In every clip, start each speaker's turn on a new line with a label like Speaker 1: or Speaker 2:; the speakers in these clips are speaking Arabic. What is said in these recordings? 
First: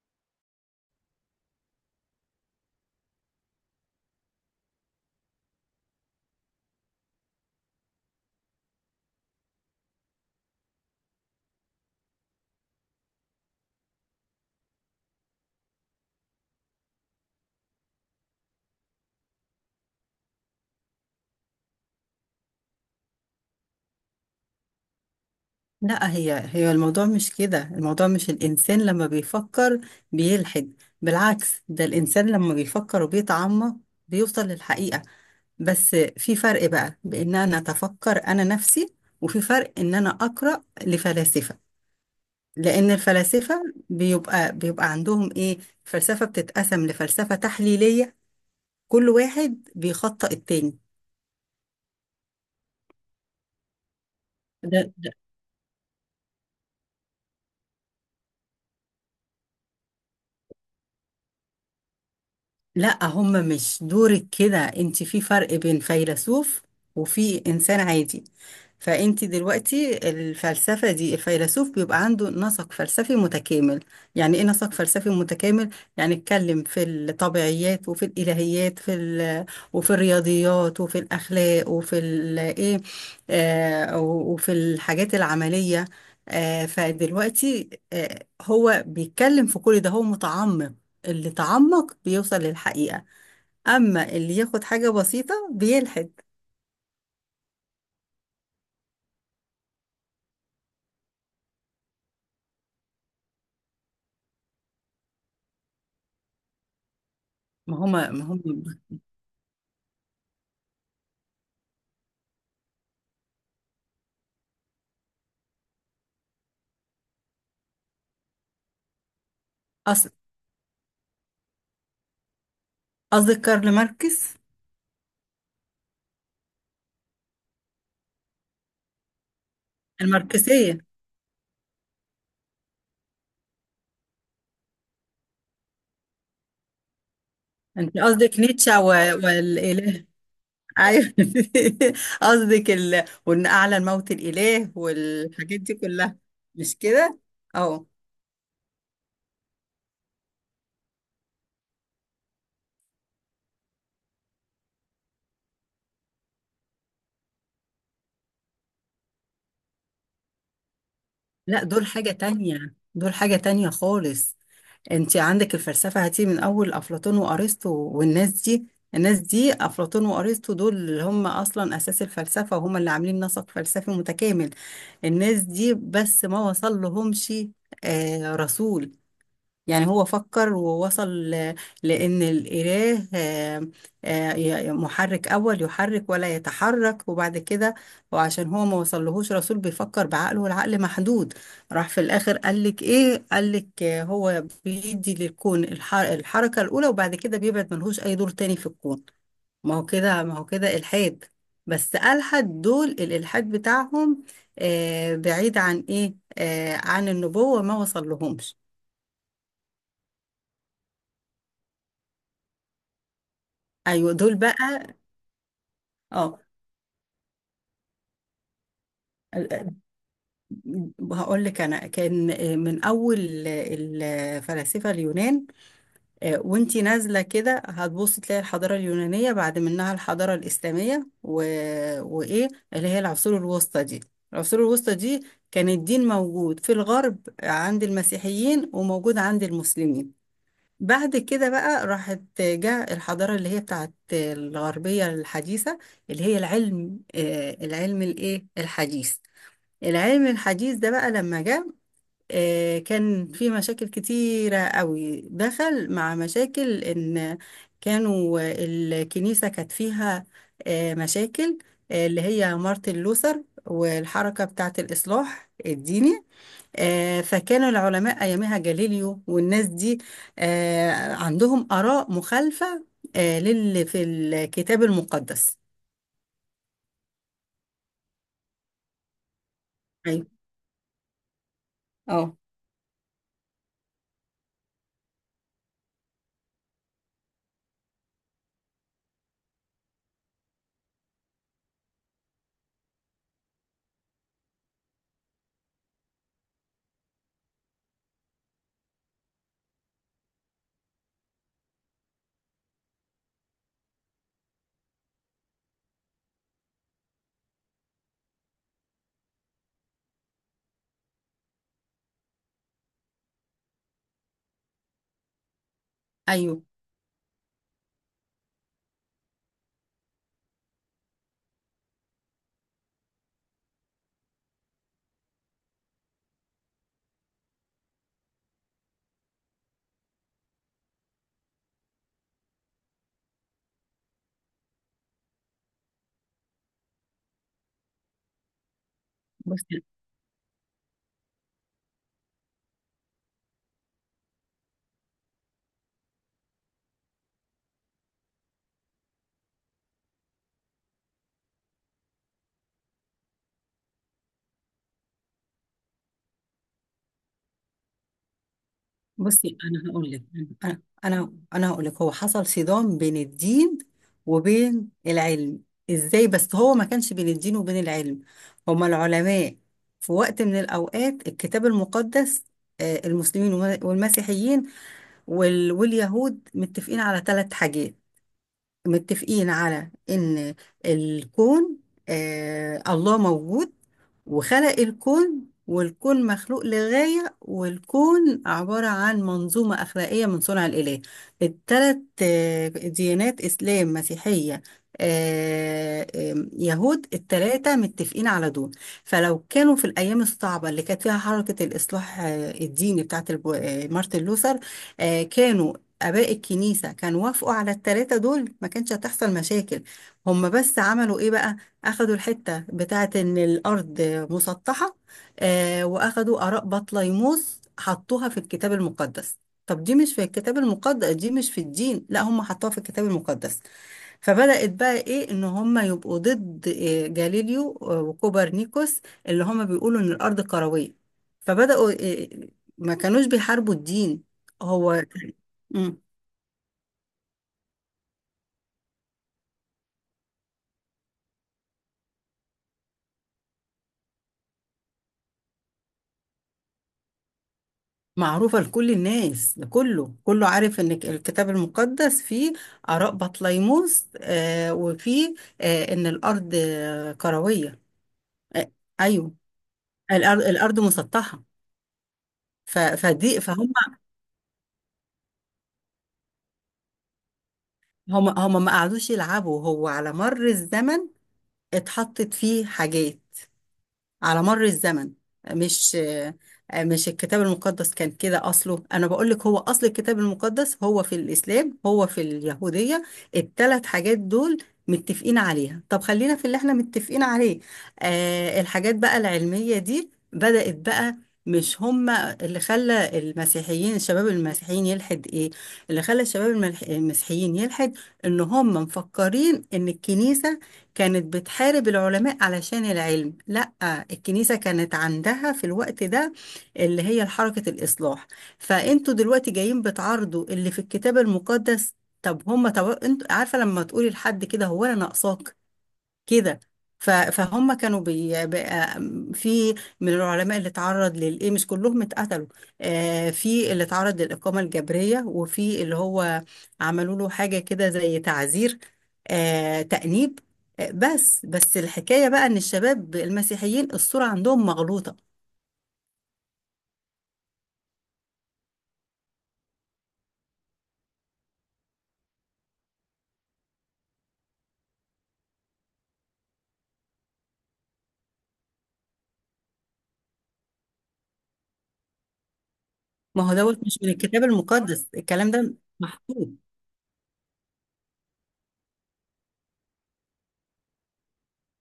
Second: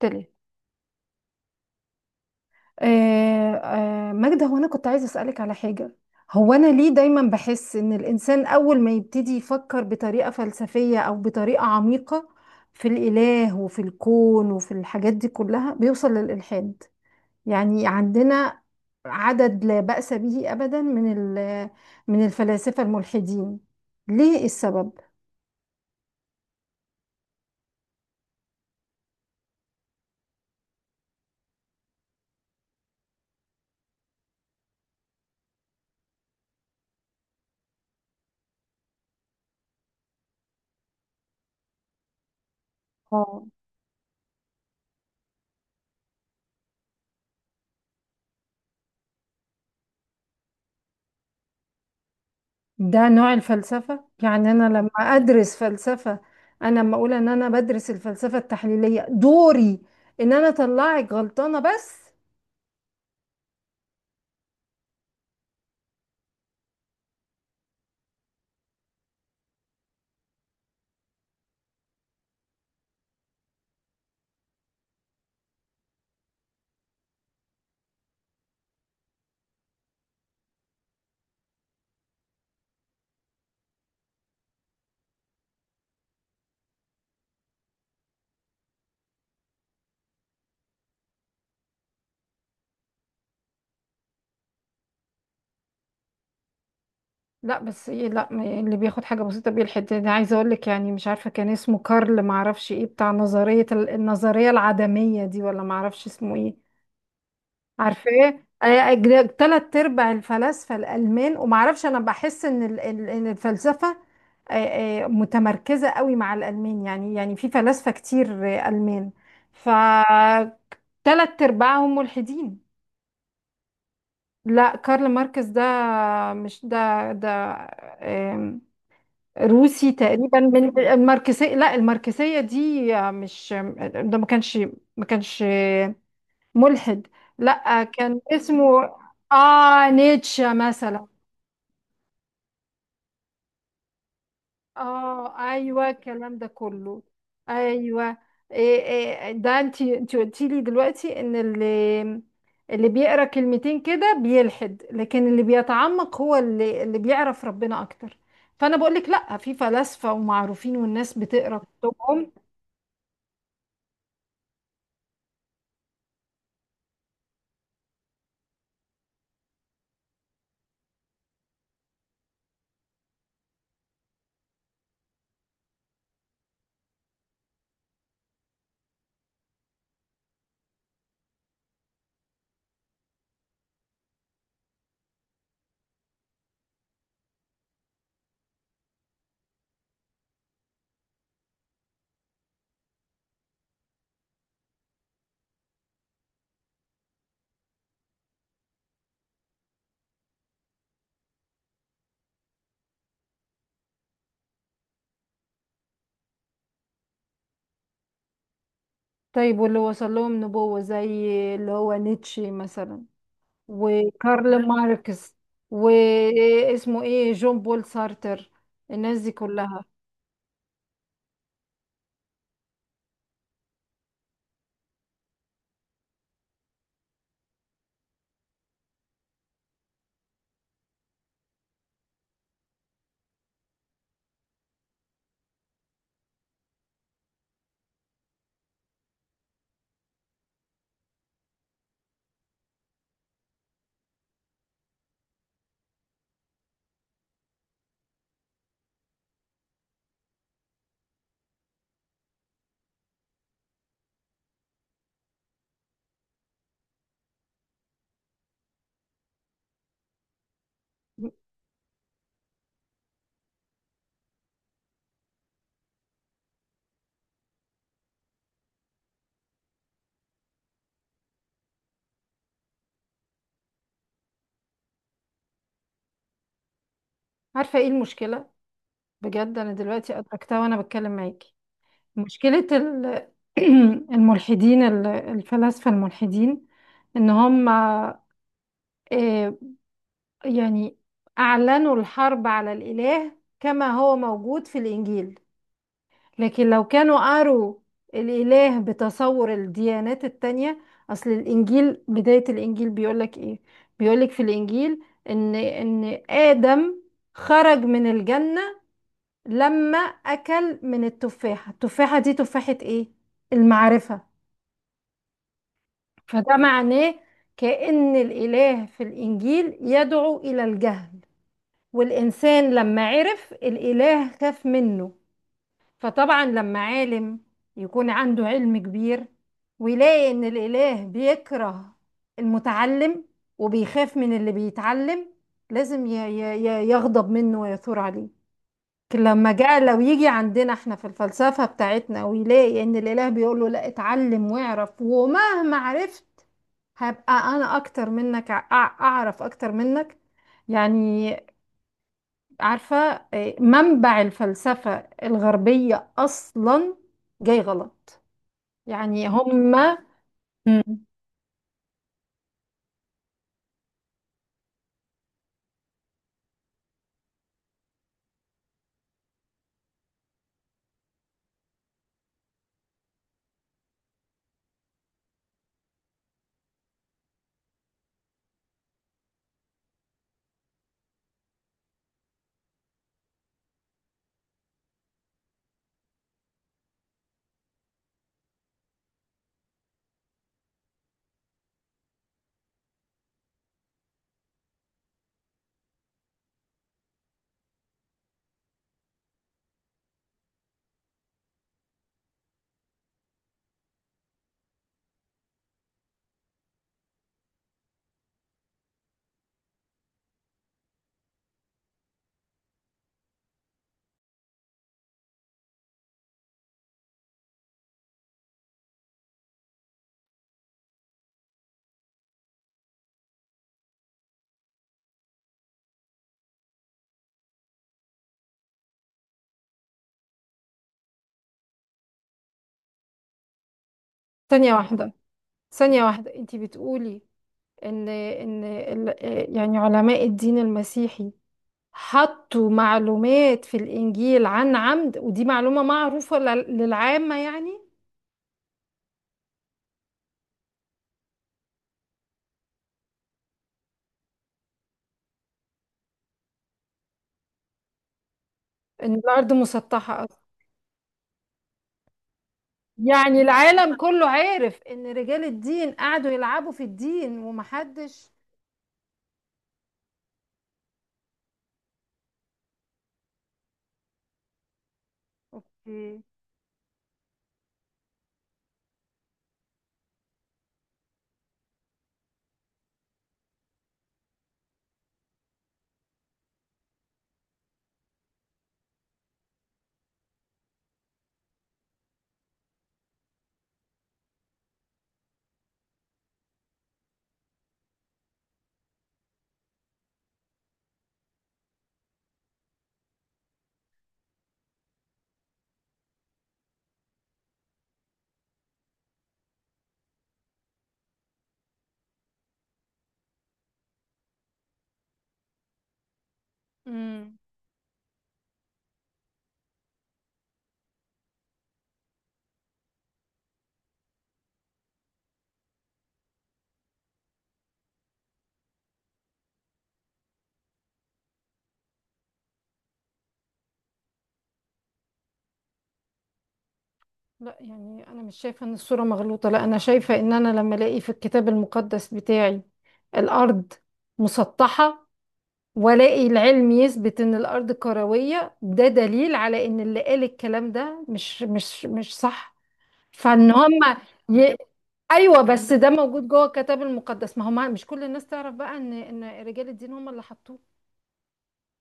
Speaker 1: تلت آه ماجدة، هو أنا كنت عايزة أسألك على حاجة. هو أنا ليه دايما بحس إن الإنسان أول ما يبتدي يفكر بطريقة فلسفية أو بطريقة عميقة في الإله وفي الكون وفي الحاجات دي كلها بيوصل للإلحاد؟ يعني عندنا عدد لا بأس به أبدا من من الفلاسفة الملحدين. ليه السبب؟
Speaker 2: لا، هي الموضوع مش كده. الموضوع مش الإنسان لما بيفكر بيلحد. بالعكس، ده الإنسان لما بيفكر وبيتعمق بيوصل للحقيقة. بس في فرق بقى بإن أنا أتفكر أنا نفسي، وفي فرق إن أنا أقرأ لفلاسفة. لأن
Speaker 1: اه،
Speaker 2: الفلاسفة بيبقى عندهم إيه، الفلسفة بتتقسم لفلسفة تحليلية، كل واحد بيخطئ التاني.
Speaker 1: ده نوع الفلسفة؟ يعني أنا لما
Speaker 2: ده
Speaker 1: أدرس فلسفة، أنا لما أقول إن أنا بدرس الفلسفة التحليلية دوري إن أنا أطلعك غلطانة بس؟
Speaker 2: لا، هم مش دورك كده. انت في فرق بين فيلسوف وفي انسان عادي. فانت دلوقتي الفلسفة دي الفيلسوف بيبقى عنده نسق فلسفي متكامل. يعني ايه نسق فلسفي متكامل؟ يعني اتكلم في الطبيعيات وفي الالهيات وفي الرياضيات وفي الاخلاق ايه، وفي الحاجات العملية. فدلوقتي هو بيتكلم في كل ده، هو متعمق. اللي تعمق بيوصل للحقيقة، أما اللي ياخد حاجة بسيطة بيلحد.
Speaker 1: لا بس إيه، لا ما- يعني اللي بياخد حاجة بسيطة بيلحد، أنا عايزة أقول لك يعني مش عارفة كان اسمه كارل، معرفش إيه، بتاع نظرية النظرية العدمية دي، ولا معرفش اسمه إيه.
Speaker 2: ما هما ما
Speaker 1: عارفاه.
Speaker 2: هم
Speaker 1: 3/4 ارباع الفلاسفه الالمان، ومعرفش انا بحس ان إن الفلسفه متمركزه قوي مع الالمان. يعني يعني في فلاسفه كتير المان. ف
Speaker 2: أصل،
Speaker 1: ثلاث ارباعهم ملحدين.
Speaker 2: قصدك كارل ماركس؟
Speaker 1: لا كارل ماركس ده، مش ده. آم، روسي تقريبا من
Speaker 2: الماركسية؟
Speaker 1: الماركسية. لا الماركسية دي مش ده، ما كانش، ما كانش ملحد. لا
Speaker 2: أنت
Speaker 1: كان
Speaker 2: قصدك
Speaker 1: اسمه،
Speaker 2: نيتشه
Speaker 1: اه
Speaker 2: والإله؟
Speaker 1: نيتشه مثلا.
Speaker 2: أيوه قصدك وإن أعلى الموت الإله
Speaker 1: اه
Speaker 2: والحاجات دي
Speaker 1: ايوه
Speaker 2: كلها،
Speaker 1: الكلام ده
Speaker 2: مش
Speaker 1: كله.
Speaker 2: كده؟ أه.
Speaker 1: ايوه. إيه، إيه ده، انت قلتي لي دلوقتي ان اللي، اللي بيقرا كلمتين كده بيلحد، لكن اللي بيتعمق هو اللي بيعرف ربنا اكتر. فانا بقول لك لا، في فلاسفه ومعروفين والناس بتقرا
Speaker 2: لا، دول حاجة
Speaker 1: كتبهم.
Speaker 2: تانية، دول حاجة تانية خالص. انت عندك الفلسفة هتيجي من اول افلاطون وارسطو والناس دي. الناس دي، افلاطون وارسطو، دول اللي هم اصلا اساس الفلسفة وهم اللي عاملين نسق فلسفي متكامل. الناس دي بس ما وصل لهمش رسول. يعني هو فكر ووصل لأن الإله محرك أول يحرك ولا يتحرك، وبعد كده وعشان هو ما وصلهوش رسول بيفكر بعقله والعقل محدود، راح في الآخر قالك إيه، قالك هو بيدي للكون الحركة الأولى، وبعد كده بيبعد ملهوش أي دور تاني في الكون. ما هو كده، ما هو كده إلحاد. بس ألحد. دول الإلحاد بتاعهم بعيد عن إيه، عن النبوة، ما وصل لهمش.
Speaker 1: طيب واللي وصل لهم نبوه زي اللي هو نيتشه مثلا،
Speaker 2: ايوه، دول بقى.
Speaker 1: وكارل ماركس،
Speaker 2: اه،
Speaker 1: واسمه ايه، جون بول سارتر، الناس دي كلها.
Speaker 2: هقول لك انا، كان من اول الفلاسفه اليونان، وانتي نازله كده هتبصي تلاقي الحضاره اليونانيه بعد منها الحضاره الاسلاميه وايه اللي هي العصور الوسطى دي. العصور الوسطى دي كان الدين موجود في الغرب عند المسيحيين، وموجود عند المسلمين. بعد كده بقى راحت جاء الحضاره اللي هي بتاعت الغربيه الحديثه، اللي هي العلم العلم الايه، الحديث. العلم الحديث ده بقى لما جه، كان في مشاكل كتيرة قوي، دخل مع مشاكل إن كانوا الكنيسة كانت فيها مشاكل، اللي هي مارتن لوثر والحركة بتاعة الإصلاح الديني. فكانوا العلماء أيامها جاليليو والناس دي عندهم آراء مخالفة للي في الكتاب المقدس.
Speaker 1: عارفة ايه المشكلة؟ بجد انا دلوقتي
Speaker 2: أيوه.
Speaker 1: ادركتها وانا بتكلم معاكي.
Speaker 2: أه.
Speaker 1: مشكلة الملحدين، الفلاسفة الملحدين، ان هم يعني اعلنوا الحرب على الاله كما هو موجود في الانجيل، لكن لو كانوا قروا الإله بتصور الديانات التانية. أصل الإنجيل، بداية الإنجيل بيقولك إيه؟ بيقولك في الإنجيل إن آدم خرج من الجنة لما أكل من التفاحة. التفاحة دي تفاحة إيه؟ المعرفة. فده
Speaker 2: أيوه.
Speaker 1: معناه كأن الإله في الإنجيل يدعو إلى الجهل، والإنسان لما عرف الإله خاف منه. فطبعا لما عالم يكون عنده علم كبير، ويلاقي ان الاله بيكره المتعلم، وبيخاف من اللي بيتعلم، لازم يغضب منه ويثور عليه. لكن لما
Speaker 2: بص،
Speaker 1: جاء، لو يجي عندنا احنا في الفلسفة بتاعتنا، ويلاقي ان الاله بيقول له لا اتعلم واعرف، ومهما عرفت هبقى انا اكتر منك، اعرف اكتر منك، يعني عارفة، منبع الفلسفة الغربية أصلا جاي غلط، يعني
Speaker 2: بصي انا
Speaker 1: هما.
Speaker 2: هقول لك انا
Speaker 1: مم.
Speaker 2: انا أنا هقول لك هو حصل صدام بين الدين وبين العلم. ازاي؟ بس هو ما كانش بين الدين وبين العلم، هما العلماء في وقت من الاوقات الكتاب المقدس، المسلمين والمسيحيين واليهود متفقين على ثلاث حاجات. متفقين على ان الكون الله موجود وخلق الكون، والكون مخلوق لغاية، والكون عبارة عن منظومة أخلاقية من صنع الإله. الثلاث ديانات، إسلام، مسيحية، آه، آم، يهود، الثلاثة متفقين على دول. فلو كانوا في الأيام الصعبة اللي كانت فيها حركة الإصلاح الديني بتاعت مارتن لوثر، كانوا آباء الكنيسة كانوا وافقوا على التلاتة دول، ما كانش هتحصل مشاكل. هم بس عملوا إيه بقى، أخدوا الحتة بتاعت إن الأرض مسطحة، وأخدوا آراء بطليموس حطوها في الكتاب المقدس. طب دي مش في الكتاب المقدس، دي مش في الدين، لا هم حطوها في الكتاب المقدس. فبدأت بقى إيه، إن هم يبقوا ضد جاليليو وكوبرنيكوس، اللي هم بيقولوا إن الأرض كروية. فبدأوا، آه، ما كانوش بيحاربوا الدين.
Speaker 1: ثانية
Speaker 2: هو
Speaker 1: واحدة،
Speaker 2: مم.
Speaker 1: ثانية واحدة، انتي بتقولي ان يعني علماء الدين المسيحي حطوا معلومات في الإنجيل عن عمد، ودي معلومة معروفة للعامة يعني؟
Speaker 2: معروفة لكل الناس، لكله، كله عارف ان الكتاب المقدس فيه آراء بطليموس وفيه ان الارض كروية. آه.
Speaker 1: ان
Speaker 2: ايوه.
Speaker 1: الأرض مسطحة أصلا؟
Speaker 2: الارض الارض مسطحة.
Speaker 1: يعني
Speaker 2: فدي فهم.
Speaker 1: العالم كله عارف ان رجال الدين قعدوا يلعبوا في الدين
Speaker 2: هم
Speaker 1: ومحدش؟
Speaker 2: هم ما قعدوش يلعبوا، هو على مر الزمن اتحطت فيه حاجات على مر الزمن. مش
Speaker 1: اوكي.
Speaker 2: مش الكتاب المقدس كان كده أصله. أنا بقول لك، هو أصل الكتاب المقدس هو في الإسلام، هو في اليهودية، الثلاث حاجات دول متفقين عليها. طب خلينا في اللي احنا متفقين عليه. الحاجات بقى العلمية دي بدأت بقى مش هما اللي خلى المسيحيين الشباب المسيحيين يلحد. ايه اللي خلى الشباب المسيحيين يلحد، ان هم مفكرين ان الكنيسة كانت بتحارب العلماء علشان العلم. لا، الكنيسة كانت عندها في الوقت ده اللي هي حركة الإصلاح، فأنتوا دلوقتي جايين بتعارضوا اللي في الكتاب المقدس. طب هما، طب انتوا عارفة لما تقولي لحد كده، هو أنا ناقصاك كده؟
Speaker 1: مم.
Speaker 2: فهم كانوا في من العلماء اللي اتعرض للايه، مش كلهم اتقتلوا. في اللي اتعرض للإقامة الجبرية، وفي اللي هو عملوا له حاجة كده زي تعزير، تأنيب. بس الحكاية بقى إن الشباب المسيحيين الصورة عندهم مغلوطة.
Speaker 1: لا يعني انا مش شايفه ان الصوره مغلوطه. لا انا شايفه ان انا لما الاقي في الكتاب المقدس بتاعي الارض مسطحه، والاقي العلم يثبت ان الارض كرويه، ده دليل على ان اللي قال الكلام ده مش صح.
Speaker 2: ما
Speaker 1: فان
Speaker 2: هو
Speaker 1: هم
Speaker 2: دوت مش من الكتاب
Speaker 1: ي...
Speaker 2: المقدس
Speaker 1: ايوه
Speaker 2: الكلام
Speaker 1: بس
Speaker 2: ده،
Speaker 1: ده موجود جوه
Speaker 2: محطوط.
Speaker 1: الكتاب المقدس. ما هو مش كل الناس تعرف بقى ان رجال الدين هم اللي حطوه،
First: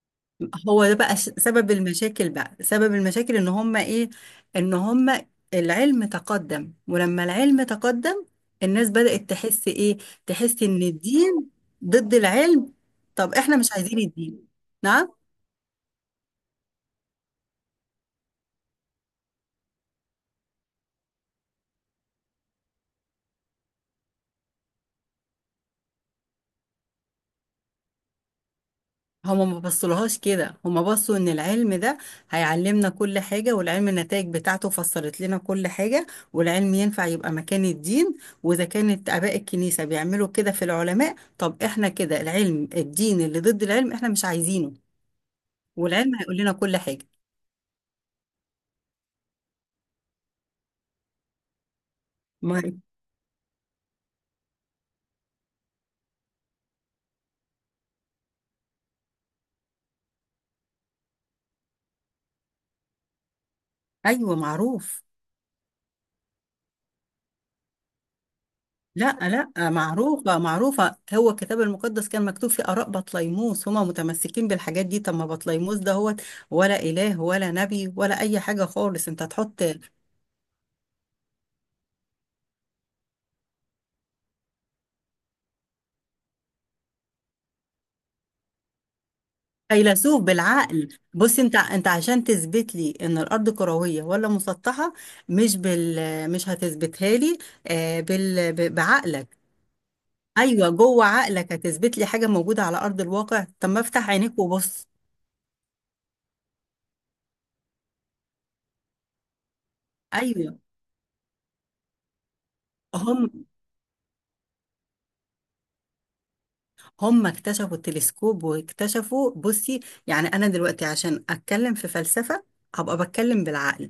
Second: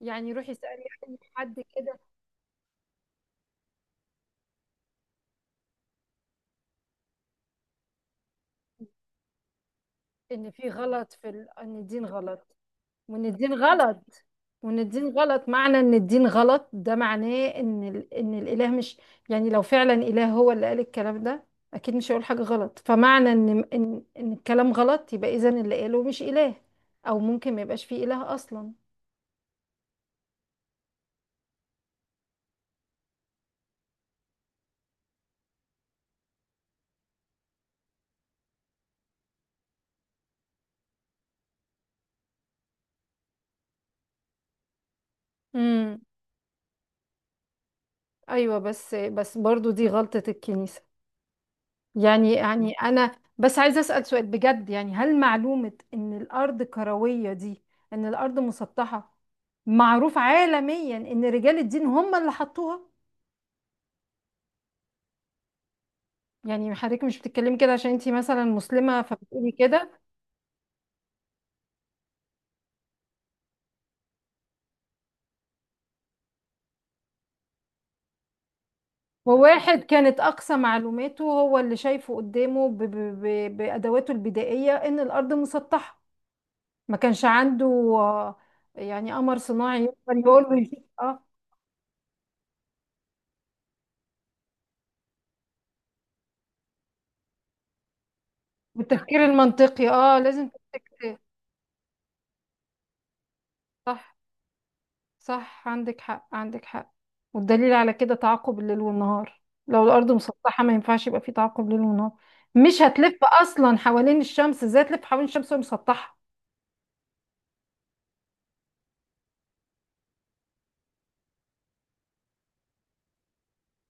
Speaker 1: يعني روحي اسالي
Speaker 2: هو ده بقى
Speaker 1: اي حد
Speaker 2: سبب
Speaker 1: كده.
Speaker 2: المشاكل، بقى سبب المشاكل ان هم ايه، ان هم العلم تقدم، ولما العلم تقدم الناس بدأت تحس ايه،
Speaker 1: ان
Speaker 2: تحس
Speaker 1: في
Speaker 2: ان
Speaker 1: غلط في ال...
Speaker 2: الدين
Speaker 1: ان الدين
Speaker 2: ضد
Speaker 1: غلط،
Speaker 2: العلم.
Speaker 1: وان
Speaker 2: طب
Speaker 1: الدين
Speaker 2: احنا مش عايزين
Speaker 1: غلط.
Speaker 2: الدين.
Speaker 1: وان
Speaker 2: نعم.
Speaker 1: الدين غلط معنى ان الدين غلط، ده معناه ان ال... ان الاله مش، يعني لو فعلا اله هو اللي قال الكلام ده اكيد مش هيقول حاجه غلط. فمعنى ان ان الكلام غلط، يبقى اذا اللي قاله مش اله، او ممكن ما يبقاش فيه اله اصلا.
Speaker 2: هما ما بصلهاش كده، هما بصوا ان العلم ده هيعلمنا كل حاجة، والعلم النتائج بتاعته فسرت لنا كل حاجة، والعلم ينفع يبقى مكان الدين، واذا كانت اباء الكنيسة بيعملوا كده في العلماء، طب احنا كده العلم، الدين اللي ضد العلم احنا مش عايزينه،
Speaker 1: امم.
Speaker 2: والعلم هيقول لنا كل حاجة.
Speaker 1: ايوه بس، بس برضو دي غلطه الكنيسه. يعني
Speaker 2: ما
Speaker 1: يعني انا بس عايزه اسال سؤال بجد، يعني هل معلومه ان الارض كرويه دي، ان الارض مسطحه، معروف عالميا ان رجال الدين هم اللي حطوها؟
Speaker 2: ايوه، معروف.
Speaker 1: يعني حضرتك مش بتتكلمي كده عشان انتي مثلا مسلمه
Speaker 2: لا،
Speaker 1: فبتقولي
Speaker 2: لا
Speaker 1: كده؟
Speaker 2: معروفة، معروفة هو الكتاب المقدس كان مكتوب فيه آراء بطليموس، هما متمسكين بالحاجات دي. طب ما بطليموس دهوت ولا إله ولا نبي ولا أي حاجة خالص، أنت تحط
Speaker 1: وواحد كانت اقصى معلوماته هو اللي شايفه قدامه ب ب ب بادواته البدائيه ان الارض مسطحه. ما كانش عنده آه، يعني قمر صناعي يقدر
Speaker 2: فيلسوف
Speaker 1: يقول له يشوف.
Speaker 2: بالعقل.
Speaker 1: اه،
Speaker 2: بص، أنت عشان تثبت لي إن الأرض كروية ولا مسطحة، مش بال مش هتثبتها لي بال
Speaker 1: والتفكير
Speaker 2: بعقلك.
Speaker 1: المنطقي، اه لازم
Speaker 2: أيوه، جوه
Speaker 1: تفتكر.
Speaker 2: عقلك هتثبت لي حاجة موجودة على أرض الواقع؟ طب ما افتح
Speaker 1: صح،
Speaker 2: عينيك وبص.
Speaker 1: صح، عندك حق، عندك حق. والدليل على كده تعاقب الليل والنهار، لو الأرض
Speaker 2: أيوه.
Speaker 1: مسطحة ما ينفعش يبقى في تعاقب ليل ونهار. مش هتلف
Speaker 2: هم
Speaker 1: أصلا حوالين الشمس، ازاي تلف حوالين الشمس وهي مسطحة؟
Speaker 2: هم اكتشفوا التلسكوب واكتشفوا. بصي، يعني انا دلوقتي عشان اتكلم في فلسفة هبقى بتكلم بالعقل،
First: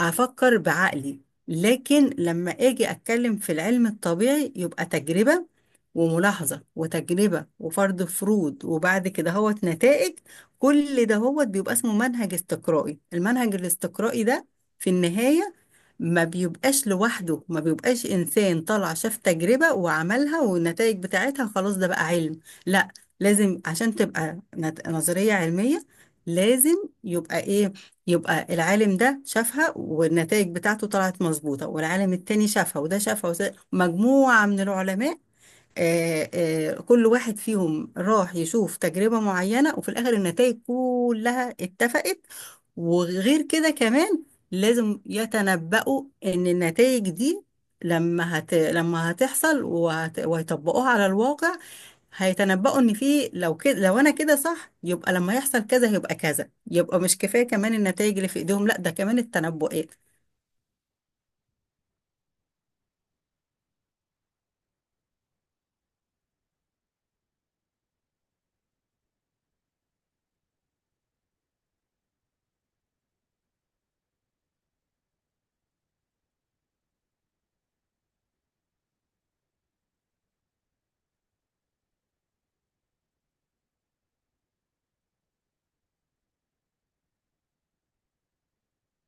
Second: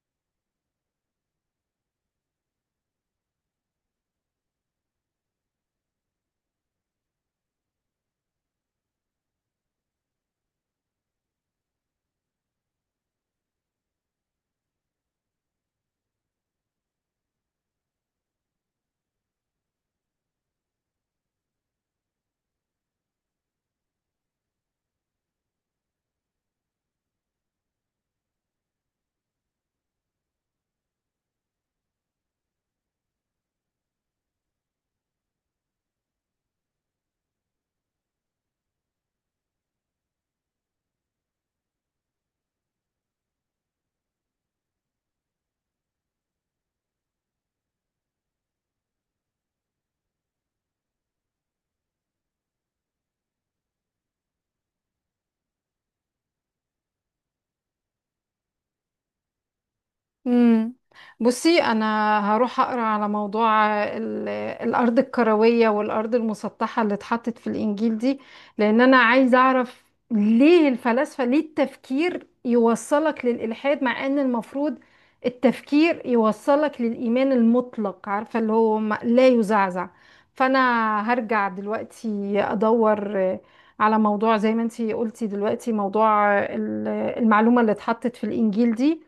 Speaker 2: افكر بعقلي. لكن لما اجي اتكلم في العلم الطبيعي يبقى تجربة وملاحظة وتجربة وفرض فروض، وبعد كده هوت نتائج. كل ده هوت بيبقى اسمه منهج استقرائي. المنهج الاستقرائي ده في النهاية ما بيبقاش لوحده، ما بيبقاش إنسان طلع شاف تجربة وعملها والنتائج بتاعتها خلاص ده بقى علم. لا، لازم عشان تبقى نظرية علمية، لازم يبقى ايه، يبقى العالم ده شافها والنتائج بتاعته طلعت مظبوطة، والعالم التاني شافها، وده شافها، وده مجموعة من العلماء، كل واحد فيهم راح يشوف تجربة معينة، وفي الآخر النتائج كلها اتفقت. وغير كده كمان، لازم يتنبؤوا ان النتائج دي لما هتحصل ويطبقوها على الواقع، هيتنبؤوا ان في، لو كده، لو انا كده صح يبقى لما يحصل كذا هيبقى كذا، يبقى مش كفاية كمان النتائج اللي في ايديهم، لا ده كمان التنبؤات.
Speaker 1: امم. بصي انا هروح اقرا على موضوع الارض الكرويه والارض المسطحه اللي اتحطت في الانجيل دي، لان انا عايزه اعرف ليه الفلاسفه، ليه التفكير يوصلك للالحاد، مع ان المفروض التفكير يوصلك للايمان المطلق، عارفه اللي هو لا يزعزع. فانا هرجع دلوقتي ادور على موضوع زي ما انتي قلتي دلوقتي، موضوع المعلومه اللي اتحطت في الانجيل دي،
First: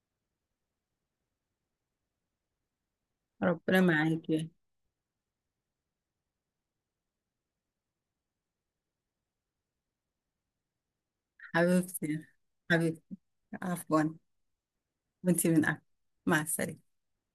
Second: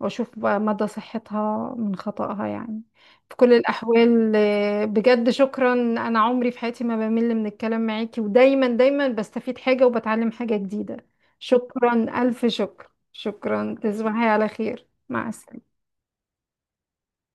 Speaker 1: واشوف بقى مدى صحتها من خطأها يعني. في كل
Speaker 2: ربنا
Speaker 1: الاحوال
Speaker 2: معاكي.
Speaker 1: بجد شكرا، انا عمري في حياتي ما بمل من الكلام معاكي، ودايما دايما بستفيد حاجة وبتعلم حاجة جديدة. شكرا،
Speaker 2: حبيبتي،
Speaker 1: الف شكر،
Speaker 2: حبيبتي،
Speaker 1: شكرا،
Speaker 2: عفوا،
Speaker 1: تصبحي على خير، مع
Speaker 2: وانتي من
Speaker 1: السلامة.
Speaker 2: أهل. مع السلامة.